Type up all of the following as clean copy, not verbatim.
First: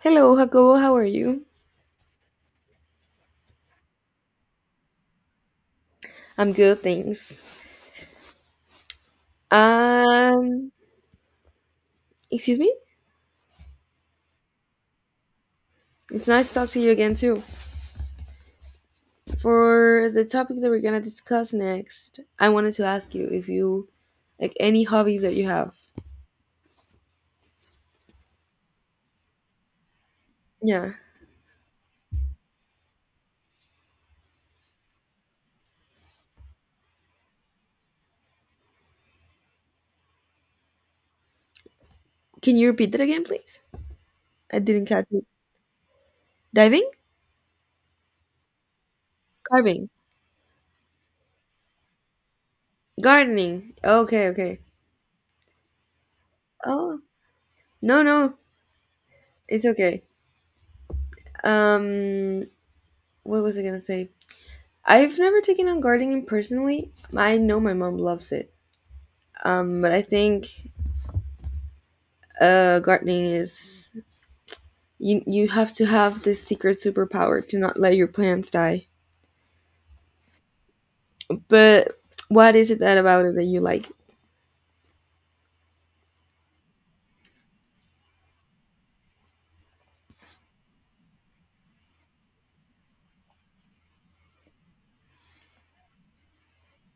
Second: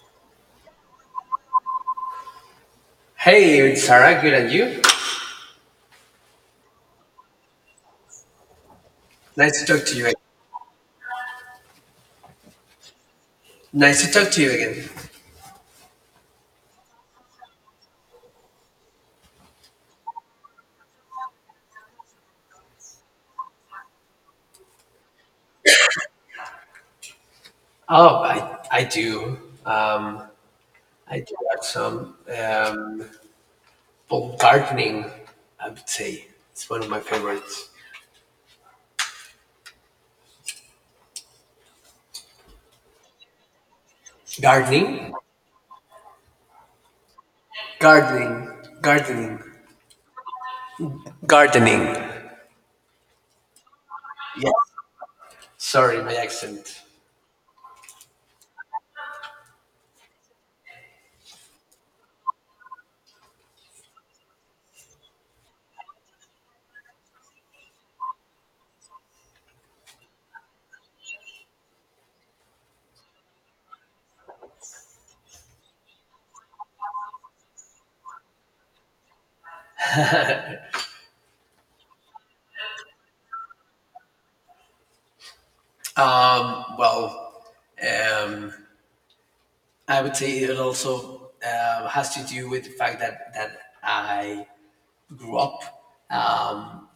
Hello, Jacobo. How are you? Hey, it's Sarah. Good and you? I'm good, thanks. Nice to talk to you. Um, Excuse me? Nice to talk to you again. It's nice to talk to you again, too. For the topic that we're gonna discuss next, I wanted to ask you if you like any hobbies that you have. Oh, I do. Um, Yeah. I do have some well, gardening. I would say it's one of my favorites. Can you repeat that again, please? I didn't catch Gardening, it. Diving? gardening, gardening, Carving. gardening. Gardening. Okay, Yeah. okay. Sorry, my accent. Oh, no, no. It's okay. Um, what was I gonna say? I've never taken on gardening personally. I know my mom loves it. But I think gardening is you have to have this secret superpower to not let your plants die. But what is it that about it that you like? Um, well, um, I would say it also has to do with the fact that I grew up. Um,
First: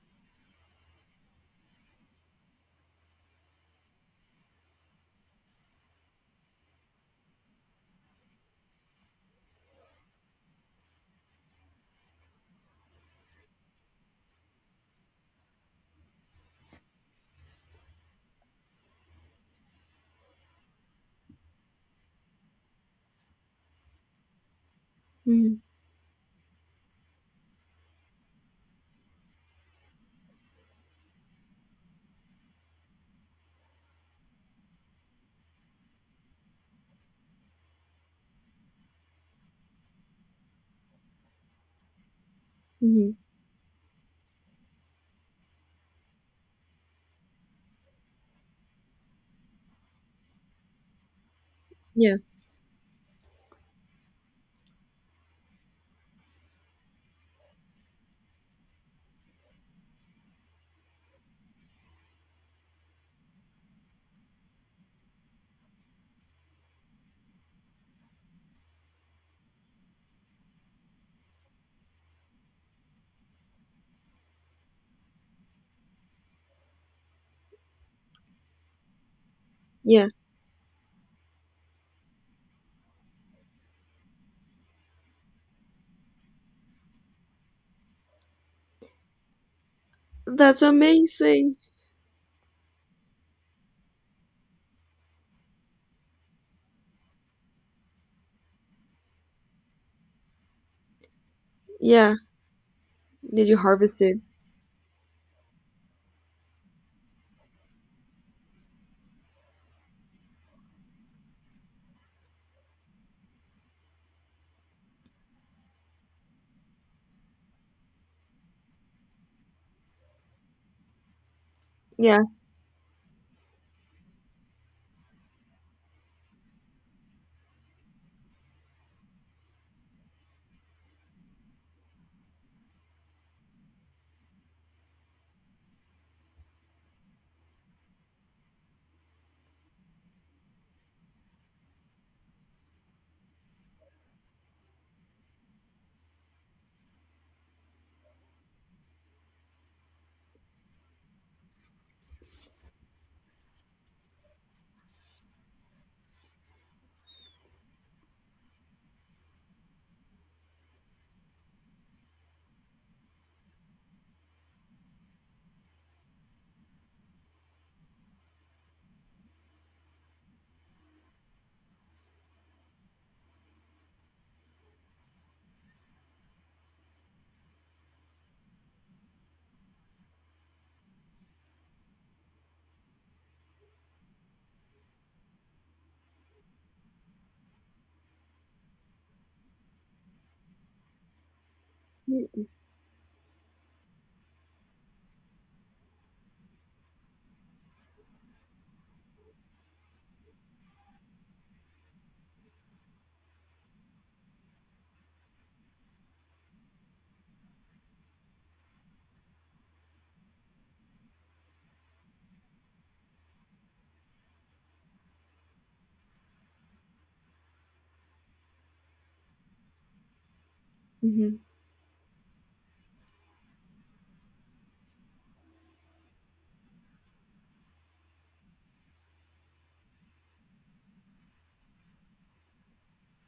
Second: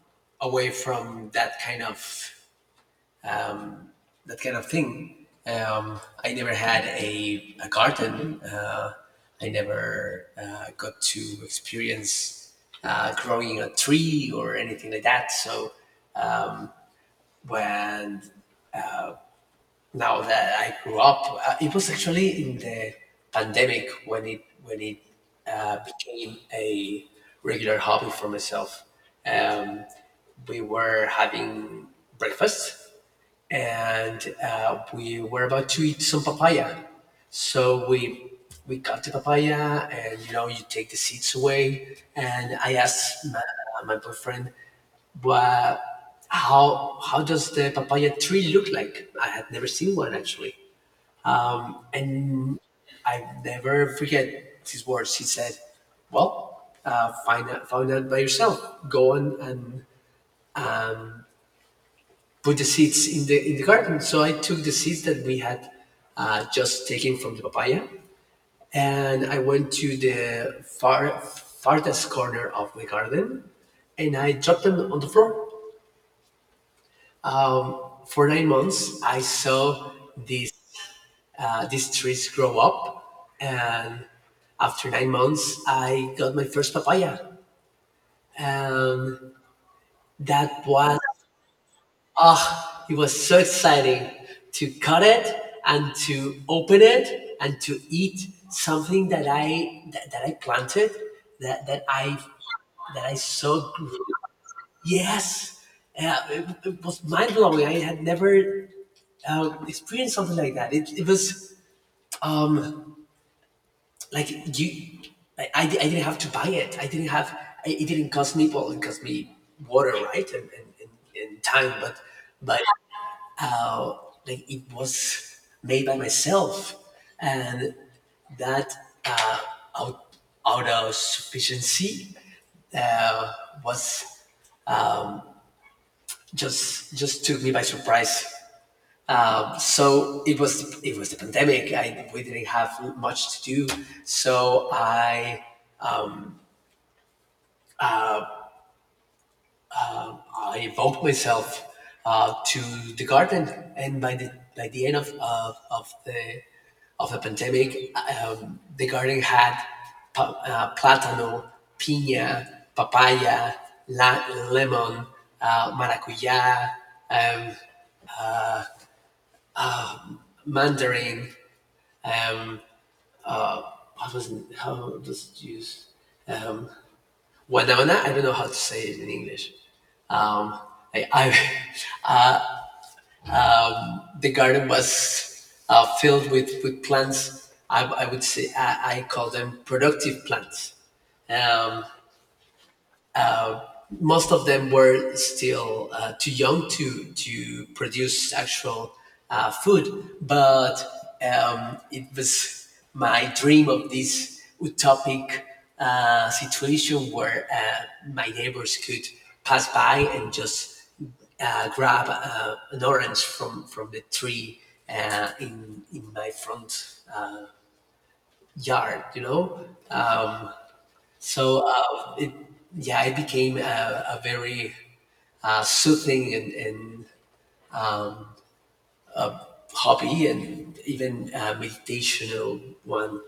away from um, that kind of thing. I never had a garden. I never got to experience growing a tree or anything like that. So um, when Now that I grew up, it was actually in the pandemic when it became a regular hobby for myself. Um, we were having breakfast, and we were about to eat some papaya. So we cut the papaya, and you know you take the seeds away. And I Mm-hmm. asked my boyfriend, "Well, how does the papaya tree look like?" I had never seen one actually, Yeah, and I never forget his words. He said, "Well, find out by yourself. Go on and put the seeds in the garden." So I took the seeds that we had just taken from the papaya, and I went to the farthest corner of the garden, and I dropped them on the floor. For 9 months, I saw yeah, these these trees grow up, and after 9 months, I got my first papaya. Um, that that's was amazing. It was so exciting to cut it and to open it and to eat something that I planted, that that Yeah, I that I did you so grew. harvest it? Yes, it was mind blowing. I had never experienced something like that. It was um, like you, I didn't have to buy it. I didn't have. It didn't cost me. Well, it cost me water, right, and time, but Yeah. but like it was made by myself, and that uh, out, out of sufficiency uh, was just took me by surprise. It was the pandemic. We didn't have much to do, so I evoked myself to the garden, and by the end of the pandemic, the garden had plátano, piña, papaya, la- lemon, maracuyá, um, mandarin. Um, what was, how does it use? Um, Guanabana. I don't know how to say it in English. Um, I The garden was filled with plants. I would say I call them productive plants. Um, Most of them were still too young to produce actual food, but it was my dream of this utopic situation where my neighbors could pass by and just grab an orange from the tree in my front yard, you know. Um, Mm-hmm. so uh, it, yeah, it became a very soothing and hobby, and even meditational one.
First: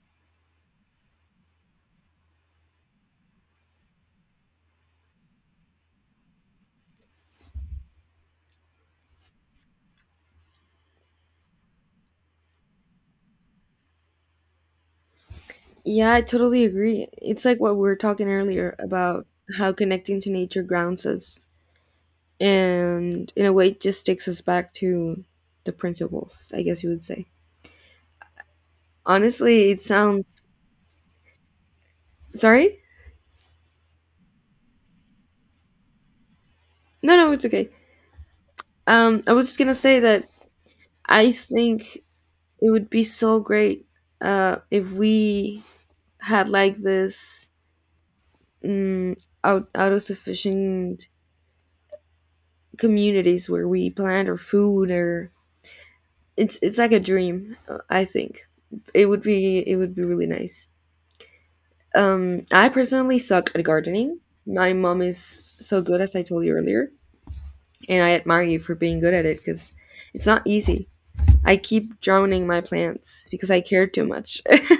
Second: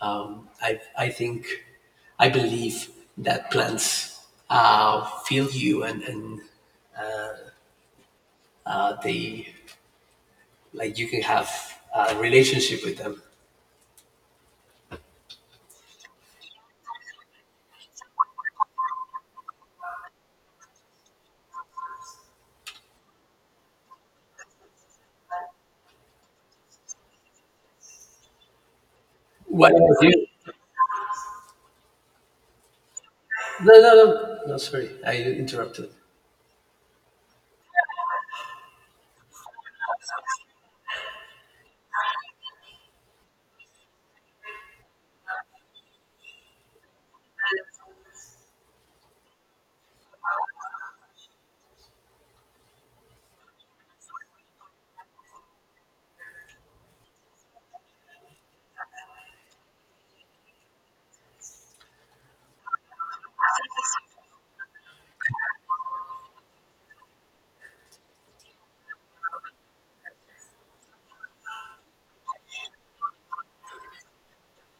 I think, I believe that plants feel you, uh, they, like you can have a relationship with them. Yeah, I totally agree. It's like what we were talking earlier about how connecting to nature grounds us and, in a way, just takes us back to the principles, I guess you would say. Honestly, What it about you? sounds— sorry? No, no, no, no, sorry, I interrupted. No, no, it's okay. I was just gonna say that I think it would be so great if we had like this out sufficient communities where we plant our food or it's like a dream. I think it would be really nice. I personally suck at gardening. My mom is so good, as I told you earlier, and I admire you for being good at it because it's not easy. I keep drowning my plants because I care too much.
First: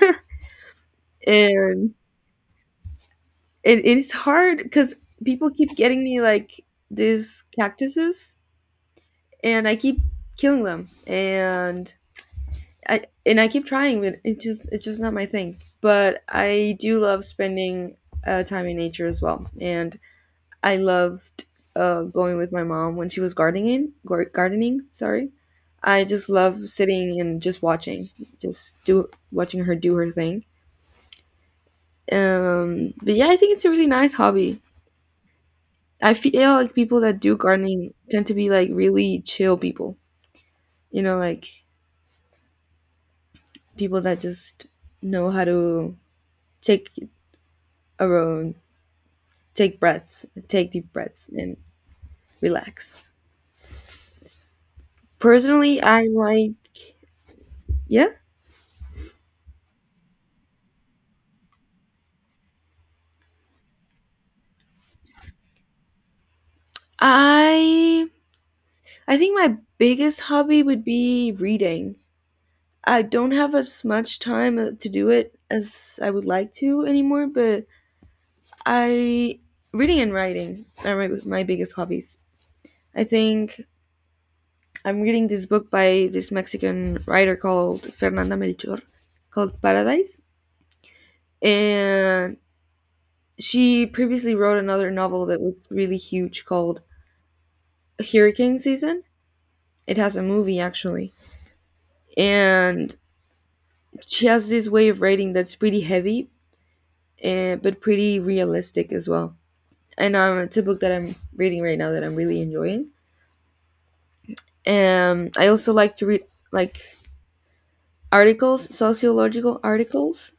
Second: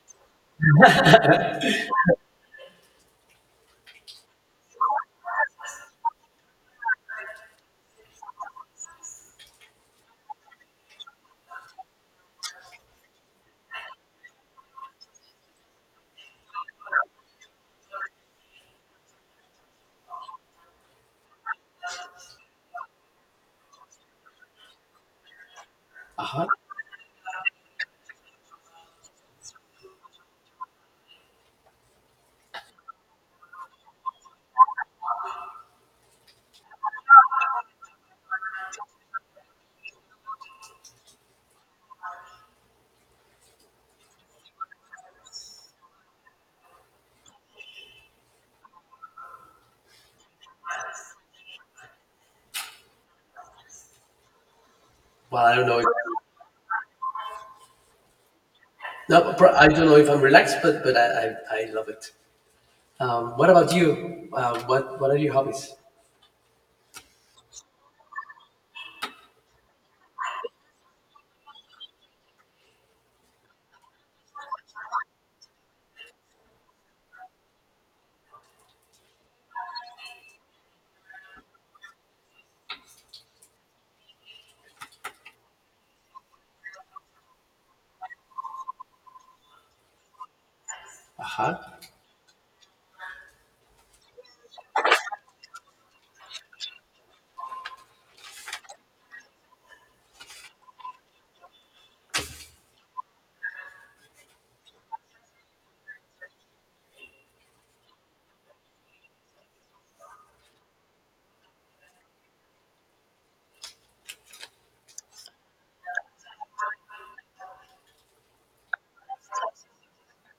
And it's hard because people keep getting me like these cactuses and I keep killing them. And I keep trying, but it's just not my thing. But I do love spending time in nature as well. And I loved going with my mom when she was gardening. Gardening, sorry. I just Uh-huh. love sitting and just watching her do her thing. But yeah, I think it's a really nice hobby. I feel like people that do gardening tend to be like really chill people, you know, like people that just know how to take a own take breaths, take deep breaths and relax. Well, I don't know. Personally, If, I like— yeah. no, pro- I don't know if I'm relaxed, I love it. What about you? What are your hobbies? I i think my biggest hobby would be reading. I don't have as much time to do it as I would like to anymore, but I— reading and writing are my biggest hobbies. I think I'm reading this book by this Mexican writer called Fernanda Melchor, called Paradise. Uh-huh. And she previously wrote another novel that was really huge called Hurricane Season. It has a movie actually. And she has this way of writing that's pretty heavy, eh, but pretty realistic as well. And it's a book that I'm reading right now that I'm really enjoying. I also like to read like articles, sociological articles.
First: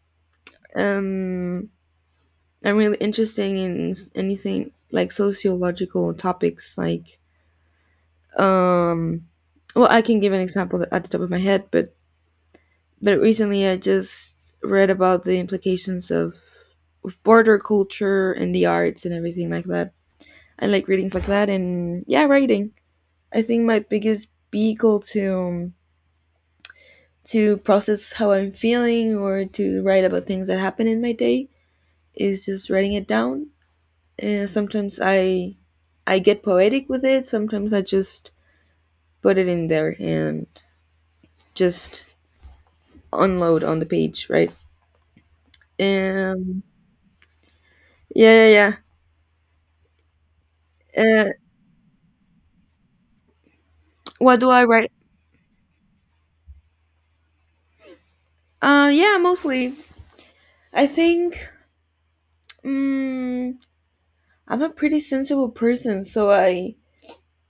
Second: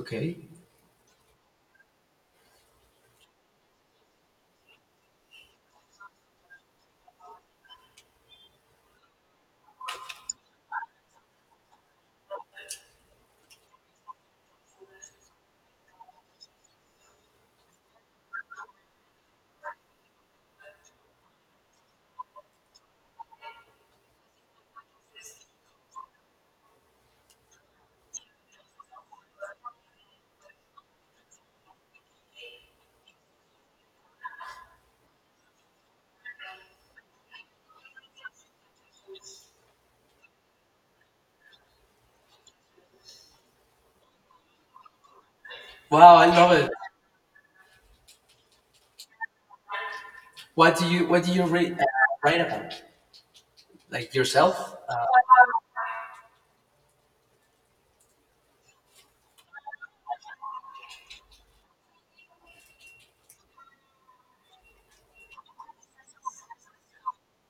Okay. Um, I'm really interested in anything like sociological topics. Like, um, well, I can give an example at the top of my head, but— but recently I just read about the implications of border culture and the arts and everything like that. I like readings like that, and yeah, writing. I think my biggest vehicle to process how I'm feeling or to write about things that happen in my day is just writing it down. Sometimes I get poetic with it. Sometimes I just put it in there and just unload on the page, right? Wow, I love Um, it. yeah, yeah, What yeah. Uh, do you read, write about? Like what do yourself? I write? Yeah, mostly. I think um, I'm a pretty sensible person, so I—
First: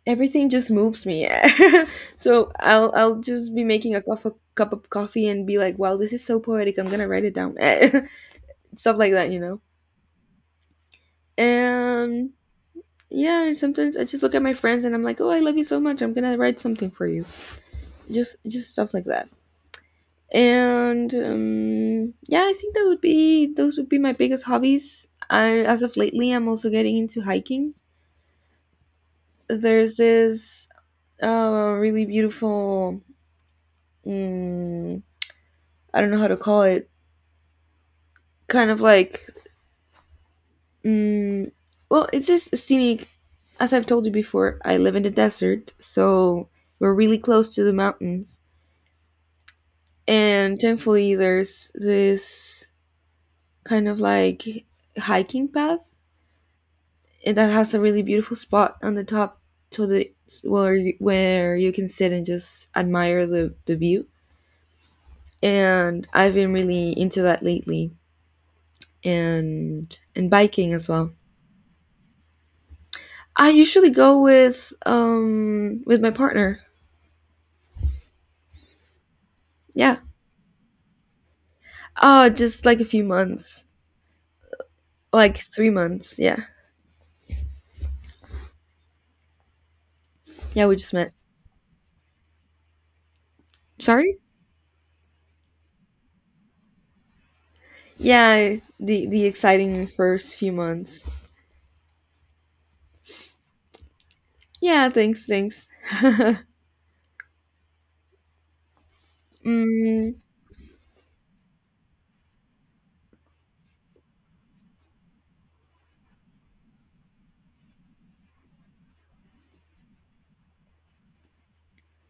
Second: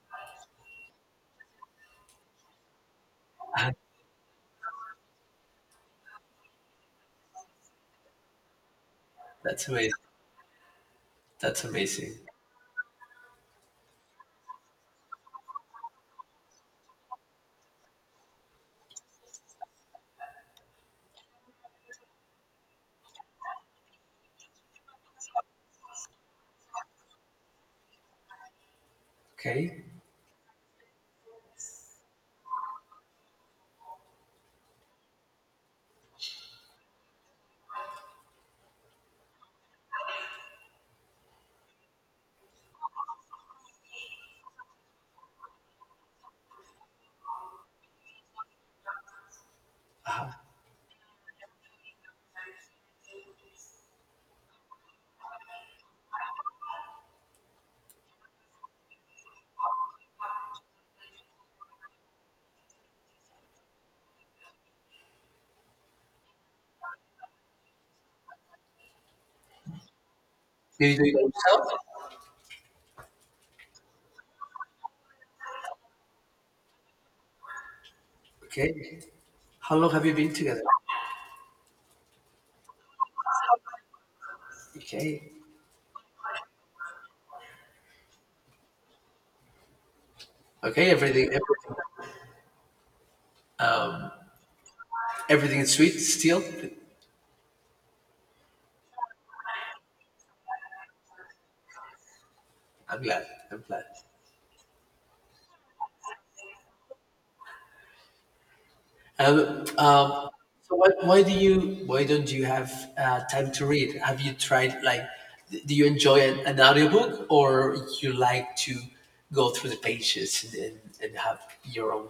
everything just moves me. So I'll just be making a cup of coffee and be like, wow, this is so poetic. I'm gonna write it down. Stuff like that, you know. that's amazing. That's amazing. And yeah, and sometimes I just look at my friends and I'm like, "Oh, I love you so much. I'm gonna write something for you." Just stuff like that. And yeah, I think that would be— those would be my biggest hobbies. I, as of lately, I'm also getting into hiking. Okay. There's this really beautiful, mm, I don't know how to call it, kind of like, mm, well, it's this scenic. As I've told you before, I live in the desert, so we're really close to the mountains, and thankfully there's this kind of like hiking path, and that has a really beautiful spot on the top to the where you can sit and just admire the view. And I've been really into that lately, and biking Do as you do well. it by yourself? I usually go with my partner. Okay. How long Yeah, have you been together? uh, just like a few months, Okay. like 3 months, yeah. Yeah, we Okay. just met. Sorry? Everything is sweet still. Yeah, the exciting first few months. I'm glad. I'm glad. Yeah, thanks, thanks. Uh, Mm, um, why do you why don't you have time to read? Have you tried like do you enjoy an audiobook, or you like to go through the pages, and have your own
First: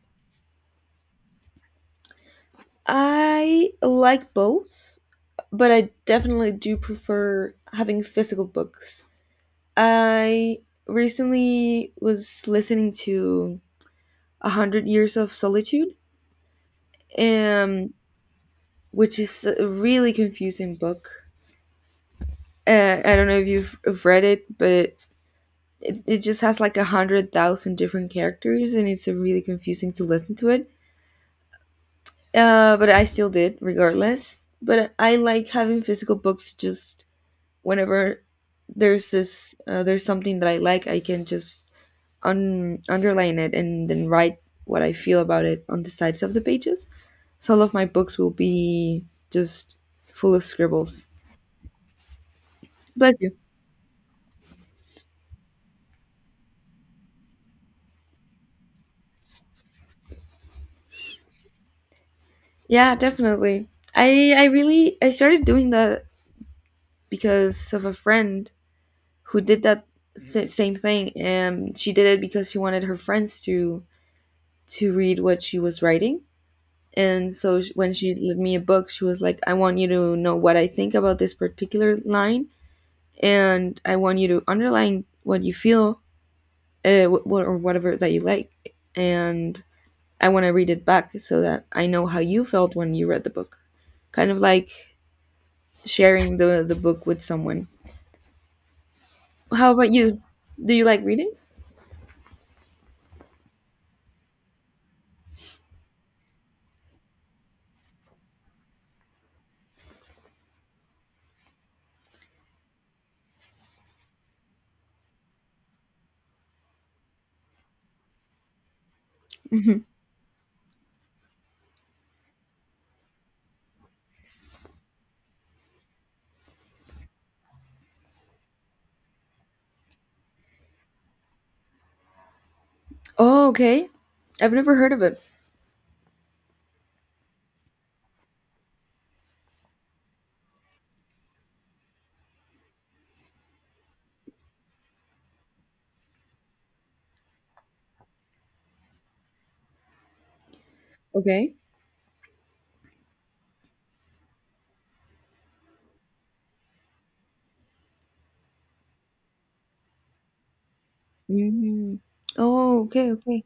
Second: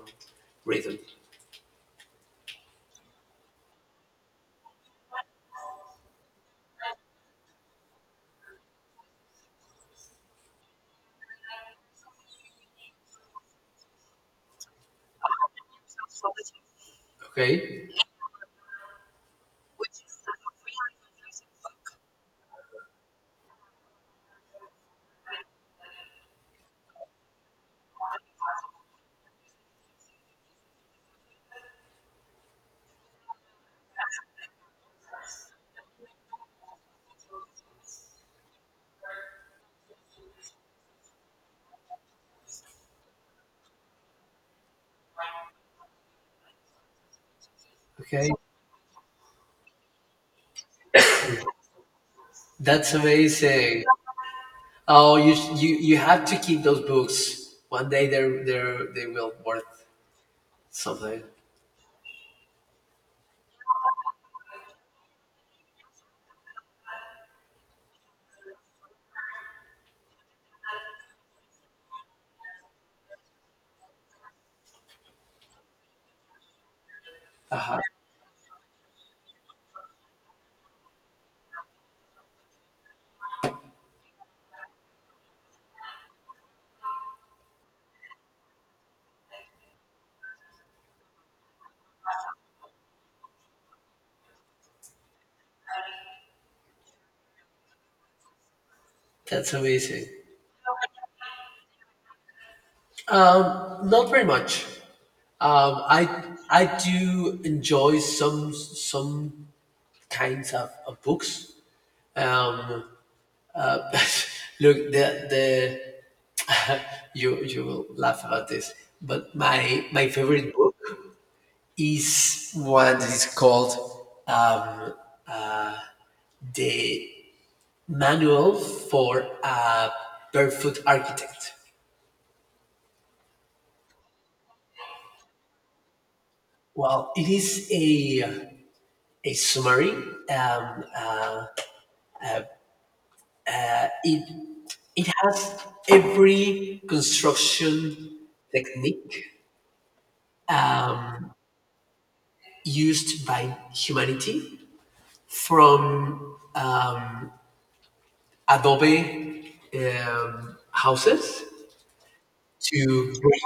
rhythm? I like both, but I definitely do prefer having physical books. I recently was listening to A Hundred Years of Solitude, Okay, um, which is a really confusing book. I don't know if you've have read it, but it just has like 100,000 different characters, and it's really confusing to listen to it, but I still did regardless. But I like having physical books just whenever there's this there's something that I like, I can just underline it and then write what I feel about it on the sides of the pages. So all of my books okay, will be just full of scribbles. that's Bless you. amazing. Oh, you have to keep those books. One day they will worth something. Yeah, definitely. I really I started doing that because of a friend who did that same thing, and she did it because she wanted her friends to read what she was writing. And so Uh-huh. when she lent me a book, she was like, I want you to know what I think about this particular line, and I want you to underline what you feel or whatever that you like. And I want to read it back so that I know how you felt when you read the book. Kind of like sharing the book with someone. That's How about amazing. you? Do you like reading? Not very much. Um, I I do enjoy some kinds of books. Um, uh, look, the you will laugh about this, but my favorite book is one that is called um, the Manual for a Barefoot Architect. Oh, okay. I've never heard of it. Well, it is a summary. Um, it It has every construction technique Okay. used by humanity from um, adobe houses Mm. Oh, okay, to brick okay.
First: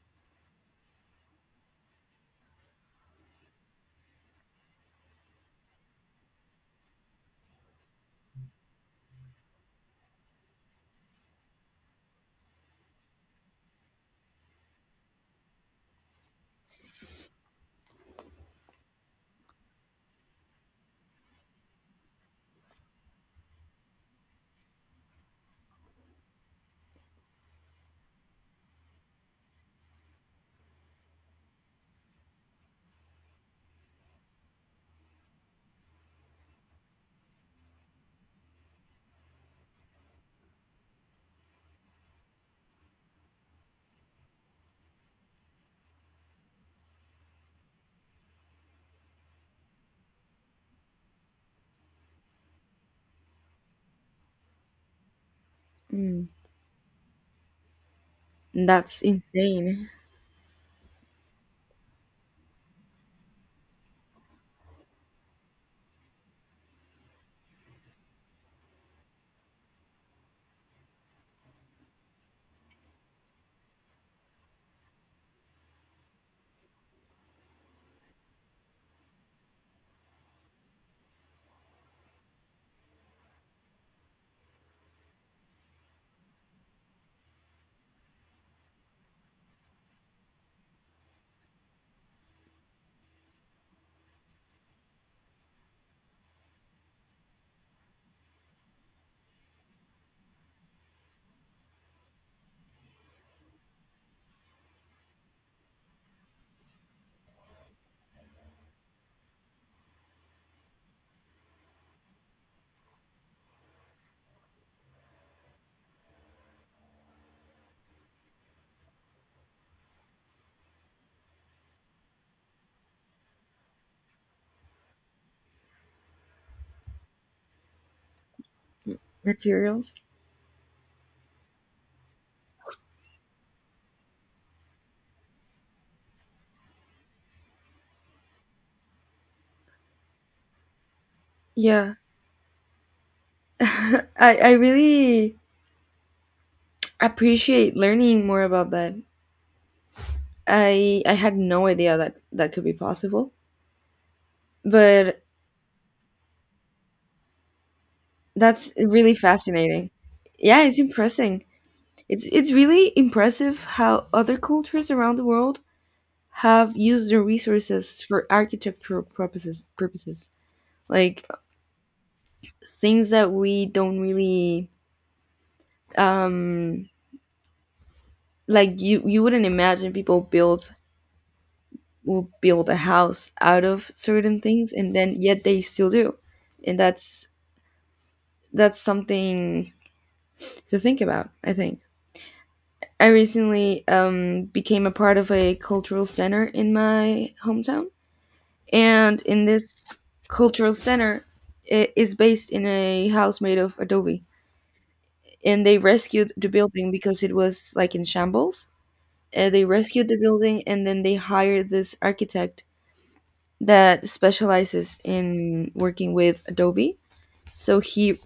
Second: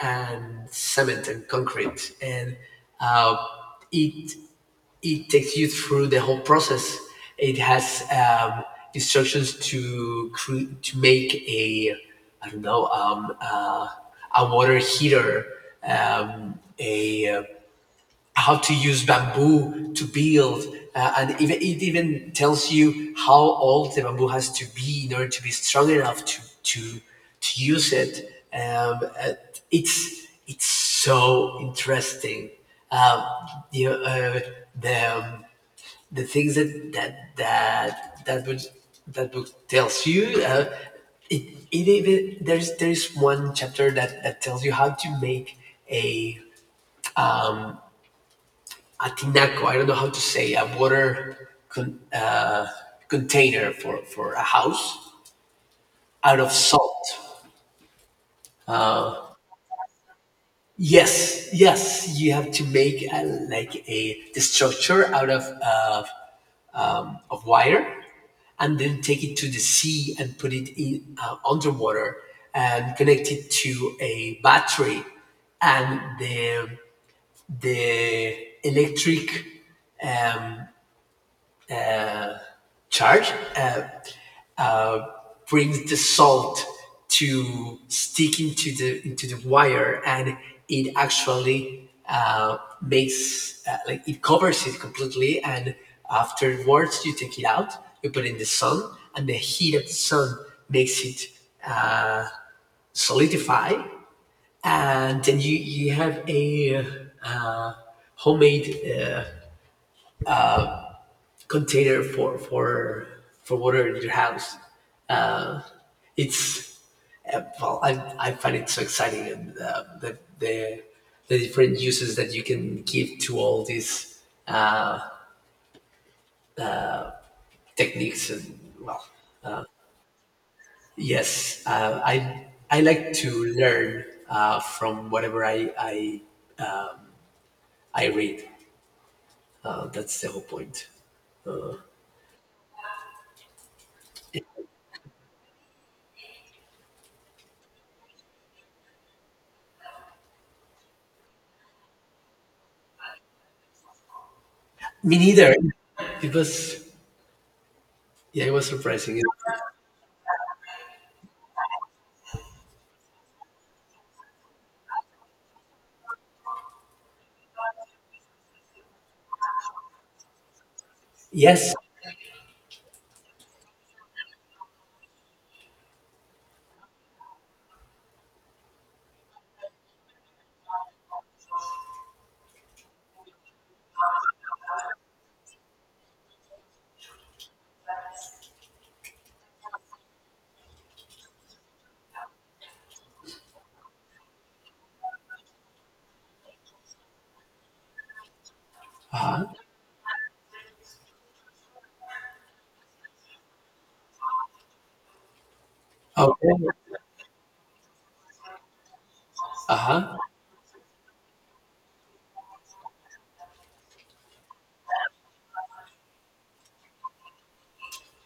and cement and concrete. And uh, it, it takes you through the whole process. It has instructions to make I don't know, a water heater, a how to use bamboo to build. And even, it even tells you how old the bamboo has to be in order to be strong enough to use it. It's so interesting. Um, you know, uh, the, um, the things that book tells you, it, it even, there's one chapter that tells you how to make a Atinaco. I don't know how to say a water container for a house Mm. out of salt. That's insane. Yes, yes, you have to make a the structure out of wire, and then take it to the sea and put it in underwater and connect it to a battery, and the electric um, charge brings the salt to stick into the wire, and it actually makes like it covers it completely. And afterwards you take it out, you put it in the sun, and the heat of the sun makes it solidify. And then you have a uh, homemade container for water in your house. It's Yeah, I find it so exciting, and the different uses that you can give to all these techniques, and well, Materials? yes, I like to learn from whatever I read. That's the whole point. Yeah, I really appreciate learning more about that. I had no idea that that could be possible. Me But neither. It was yeah, it was that's really surprising. fascinating. Yeah, it's impressing. It's really impressive how other cultures around the world have used their resources for architectural purposes. Like Yes. things that we don't really um like you wouldn't imagine people build will build a house out of certain things and then yet they still do, and that's something to think about. I think I recently became a part of a cultural center in my hometown, and in this cultural center, it is based in a house made of adobe, and they rescued the Okay. building because it was like in shambles. They Uh rescued the huh. building and then they hired this architect that specializes in working with adobe. So he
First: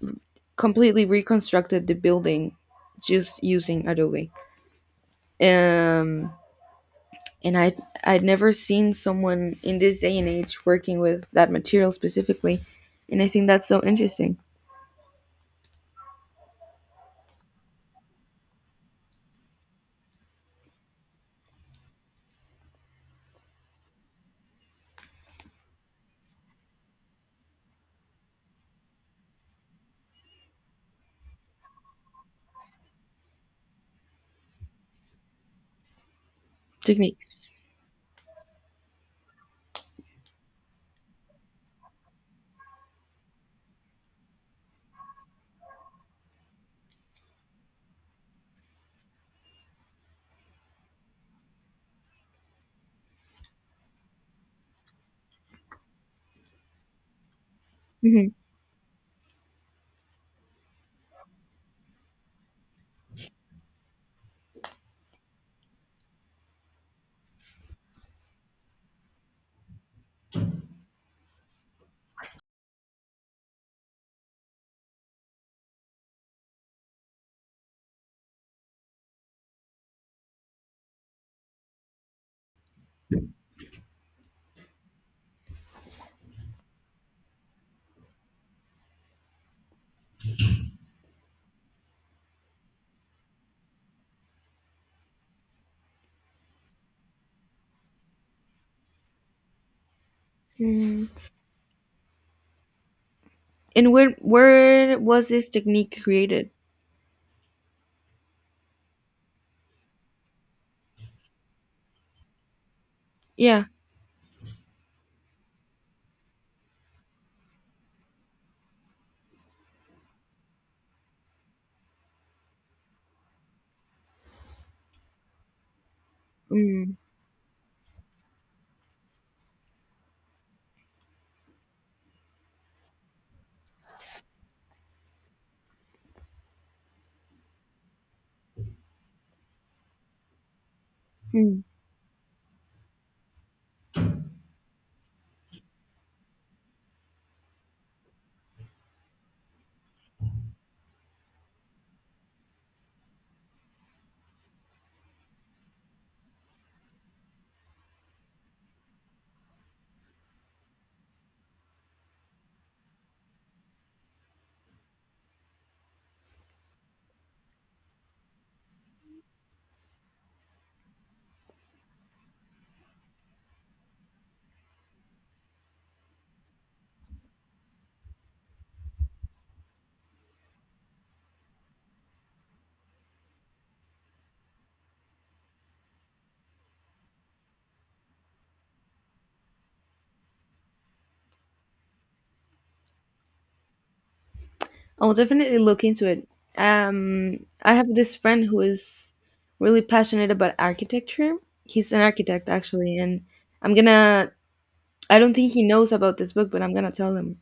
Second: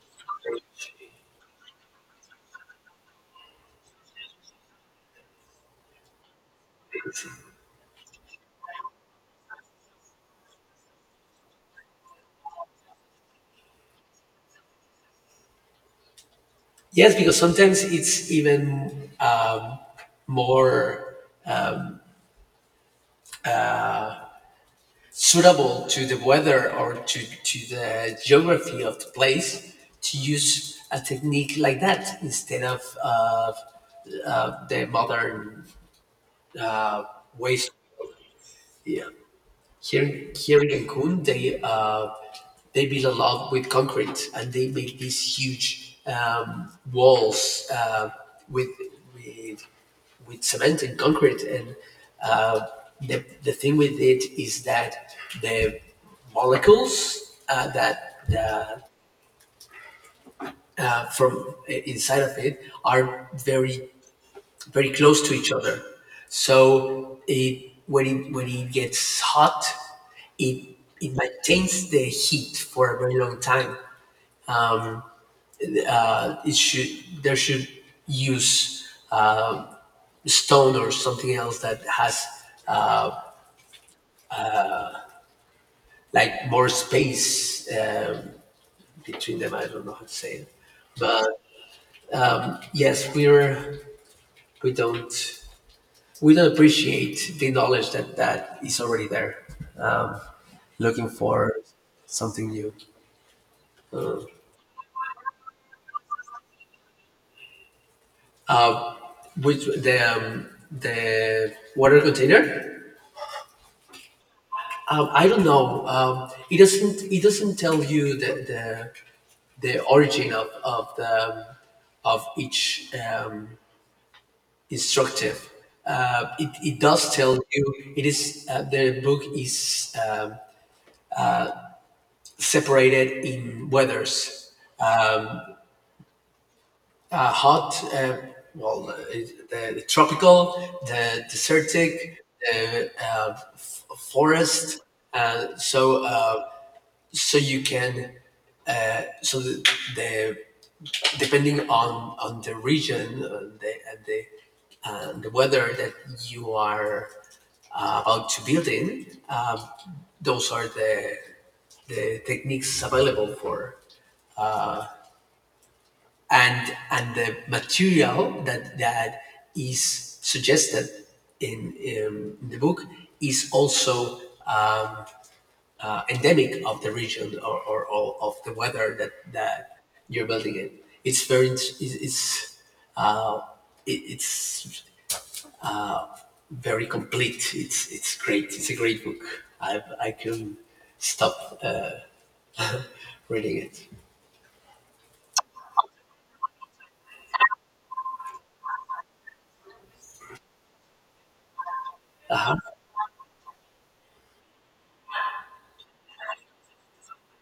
completely reconstructed the building just using Adobe. Um, and I— I'd never seen someone in this day and age working with that material specifically, and I think that's so interesting. Yes, because sometimes it's even more suitable to the weather or to the geography of the place to use a technique like that instead of the modern Techniques. ways. Yeah. Here in Cancun, they build a lot with concrete, and they make these huge walls with with with cement and concrete. And uh, the thing with it is that the molecules that Hmm. the from inside of it are very close to each other. So it, when it when it gets hot, it maintains the heat for a very long time. It should There should use stone or something else that has like more space between them. I don't know how to say it, but yes, we don't appreciate the knowledge that is already there. Um, Looking And for something new. Where was this technique created? Which the water container? Yeah. I don't know. It doesn't tell you the origin of the of each instructive. It Mm-hmm. does tell you, it is the book is separated in weathers, hot, the tropical, the Mm-hmm. desertic, the forest. uh, so Uh, you can, so the depending on the region and the weather that you are about to build in, those are the techniques available for. And the material that is suggested in the book is also endemic of the region, or of the weather that, that you're building in. It's very it's it's, uh, it's very complete. It's great. It's a great book. I I can stop uh, reading it. I'll definitely look into it. I have this friend who is really passionate about architecture. He's an architect actually, and I'm gonna— I don't think he knows about this book, but I'm gonna tell him.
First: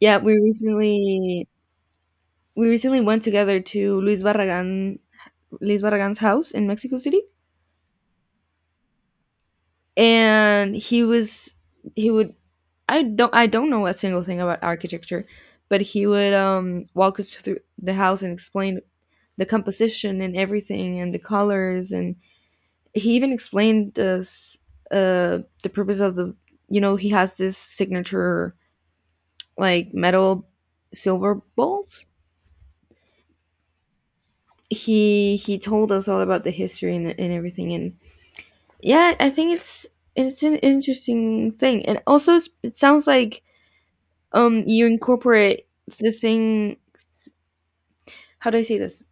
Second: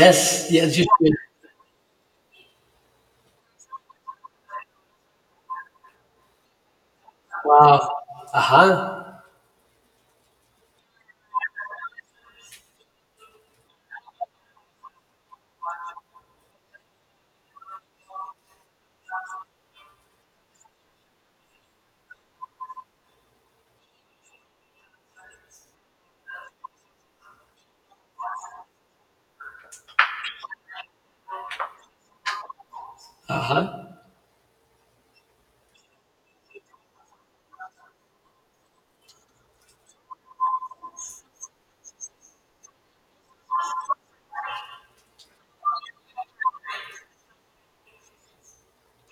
Yeah, yes, you should. We recently went together to Luis Barragan's house in Mexico City, Wow. Uh huh. and he was— he would— I don't know a single thing about architecture, but he would walk us through the house and explain the composition and everything and the colors, and he even explained us the purpose of the— you know, he has this signature like metal silver bowls. Uh huh. He told us all about the history and everything. And yeah, I think it's an interesting thing, and also it's, it sounds like you incorporate the thing— how do I say this—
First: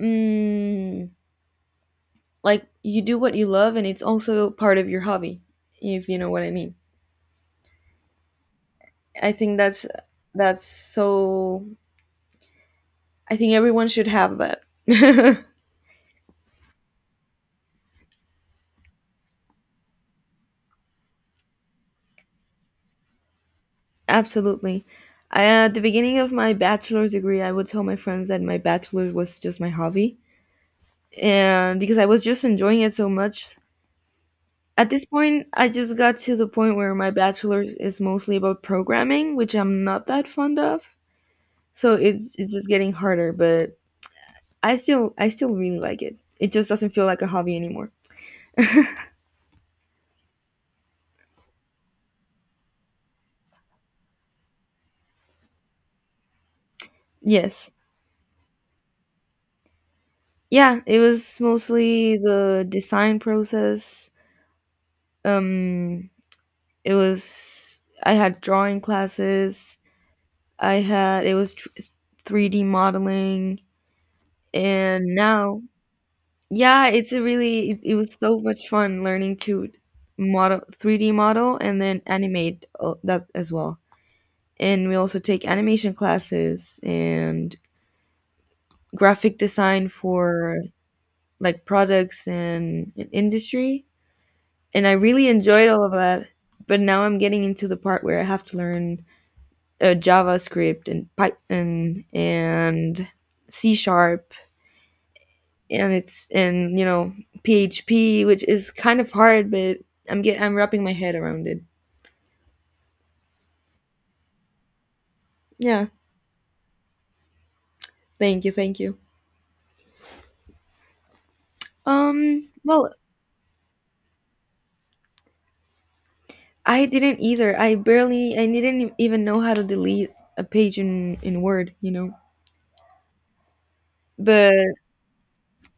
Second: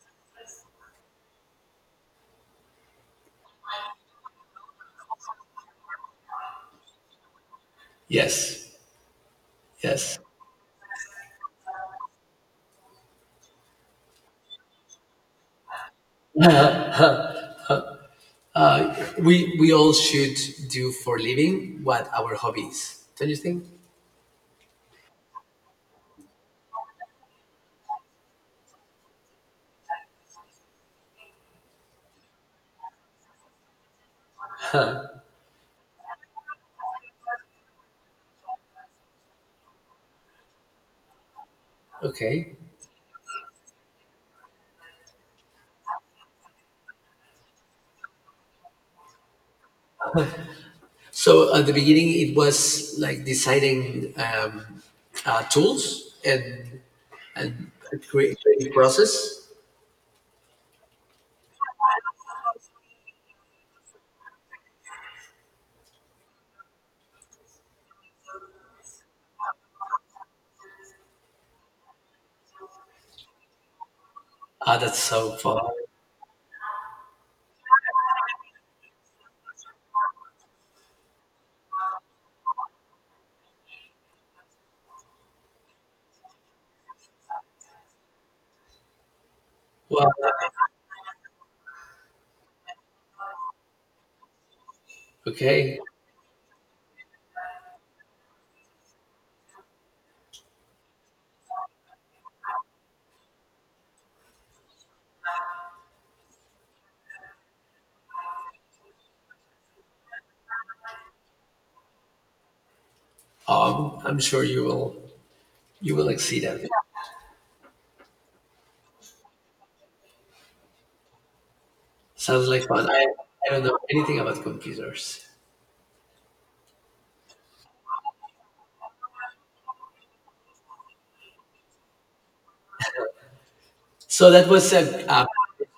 mm, like you do what you love and it's also part of your hobby, if you know what I mean. Yes, I think yes. that's so— I think everyone should have that. We all should do for living what our hobbies. Don't you think? Absolutely. I, at the beginning of my bachelor's degree, I would tell my friends that my bachelor was just my hobby, and because I was just enjoying it so much. At this point, I just got to the point where my bachelor's is mostly about programming, which I'm not that fond of. So it's Okay. just getting harder, but I still really like it. It just doesn't feel like a hobby anymore. So at the beginning, it was like deciding tools and and Yes. creating process. Yeah, it was mostly the design process. Um it was— I had drawing classes. I had— it was 3D modeling Ah, that's and so now— fun. yeah, it's a really— it was so much fun learning to model— 3D model and then animate that as well. And we also take animation classes and graphic design Well, for like products and industry. And I really enjoyed okay. all of that. But now I'm getting into the part where I have to learn JavaScript and Python and C sharp and it's in, you know, PHP, which is kind of hard, but I'm wrapping my head around it. I'm sure Yeah, you will exceed at it. thank you, thank you. Sounds like fun. Well, I don't know anything about computers. I didn't either. I barely— I didn't even know how to delete a page in Word, you know. So that But was a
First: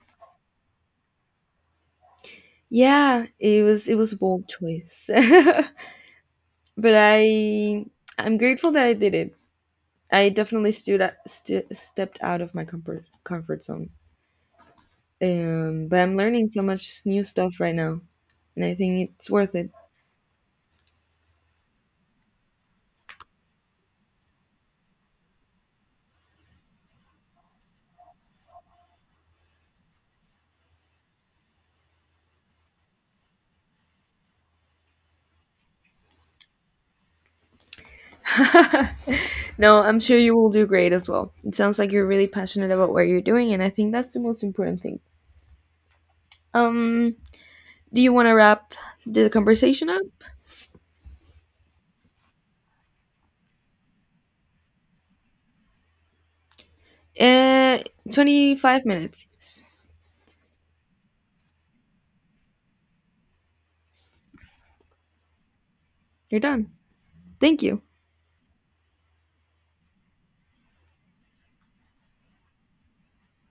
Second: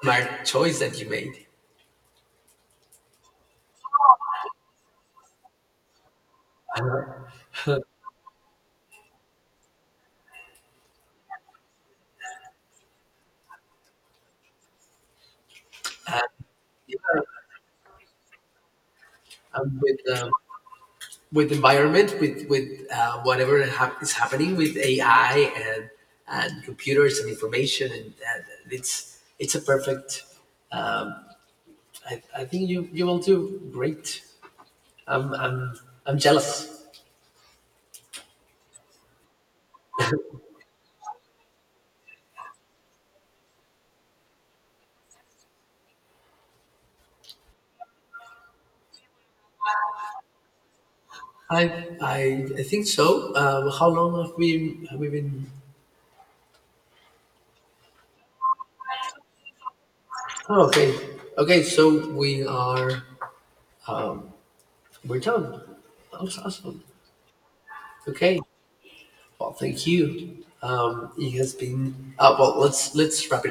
smart choice that you made. yeah, it was a bold choice, Uh, but I— I'm grateful that I did it. I definitely st- stepped out of my comfort zone. But I'm learning so much yeah, new stuff right now, and I think it's worth it. I'm with the environment, with whatever is happening with AI and computers and information, and it's a perfect. I think you will do great. I'm I'm I'm jealous. No, I'm sure you will do great as well. It sounds like you're really passionate about what you're doing, and I think that's the most important thing. Um, do you want to wrap the conversation up? I I think so. How long have we been? Uh, 25 minutes. Oh, okay, okay. So we're done. That was You're done. awesome. Thank you. Okay. Well, thank you. It has been. Well, let's wrap it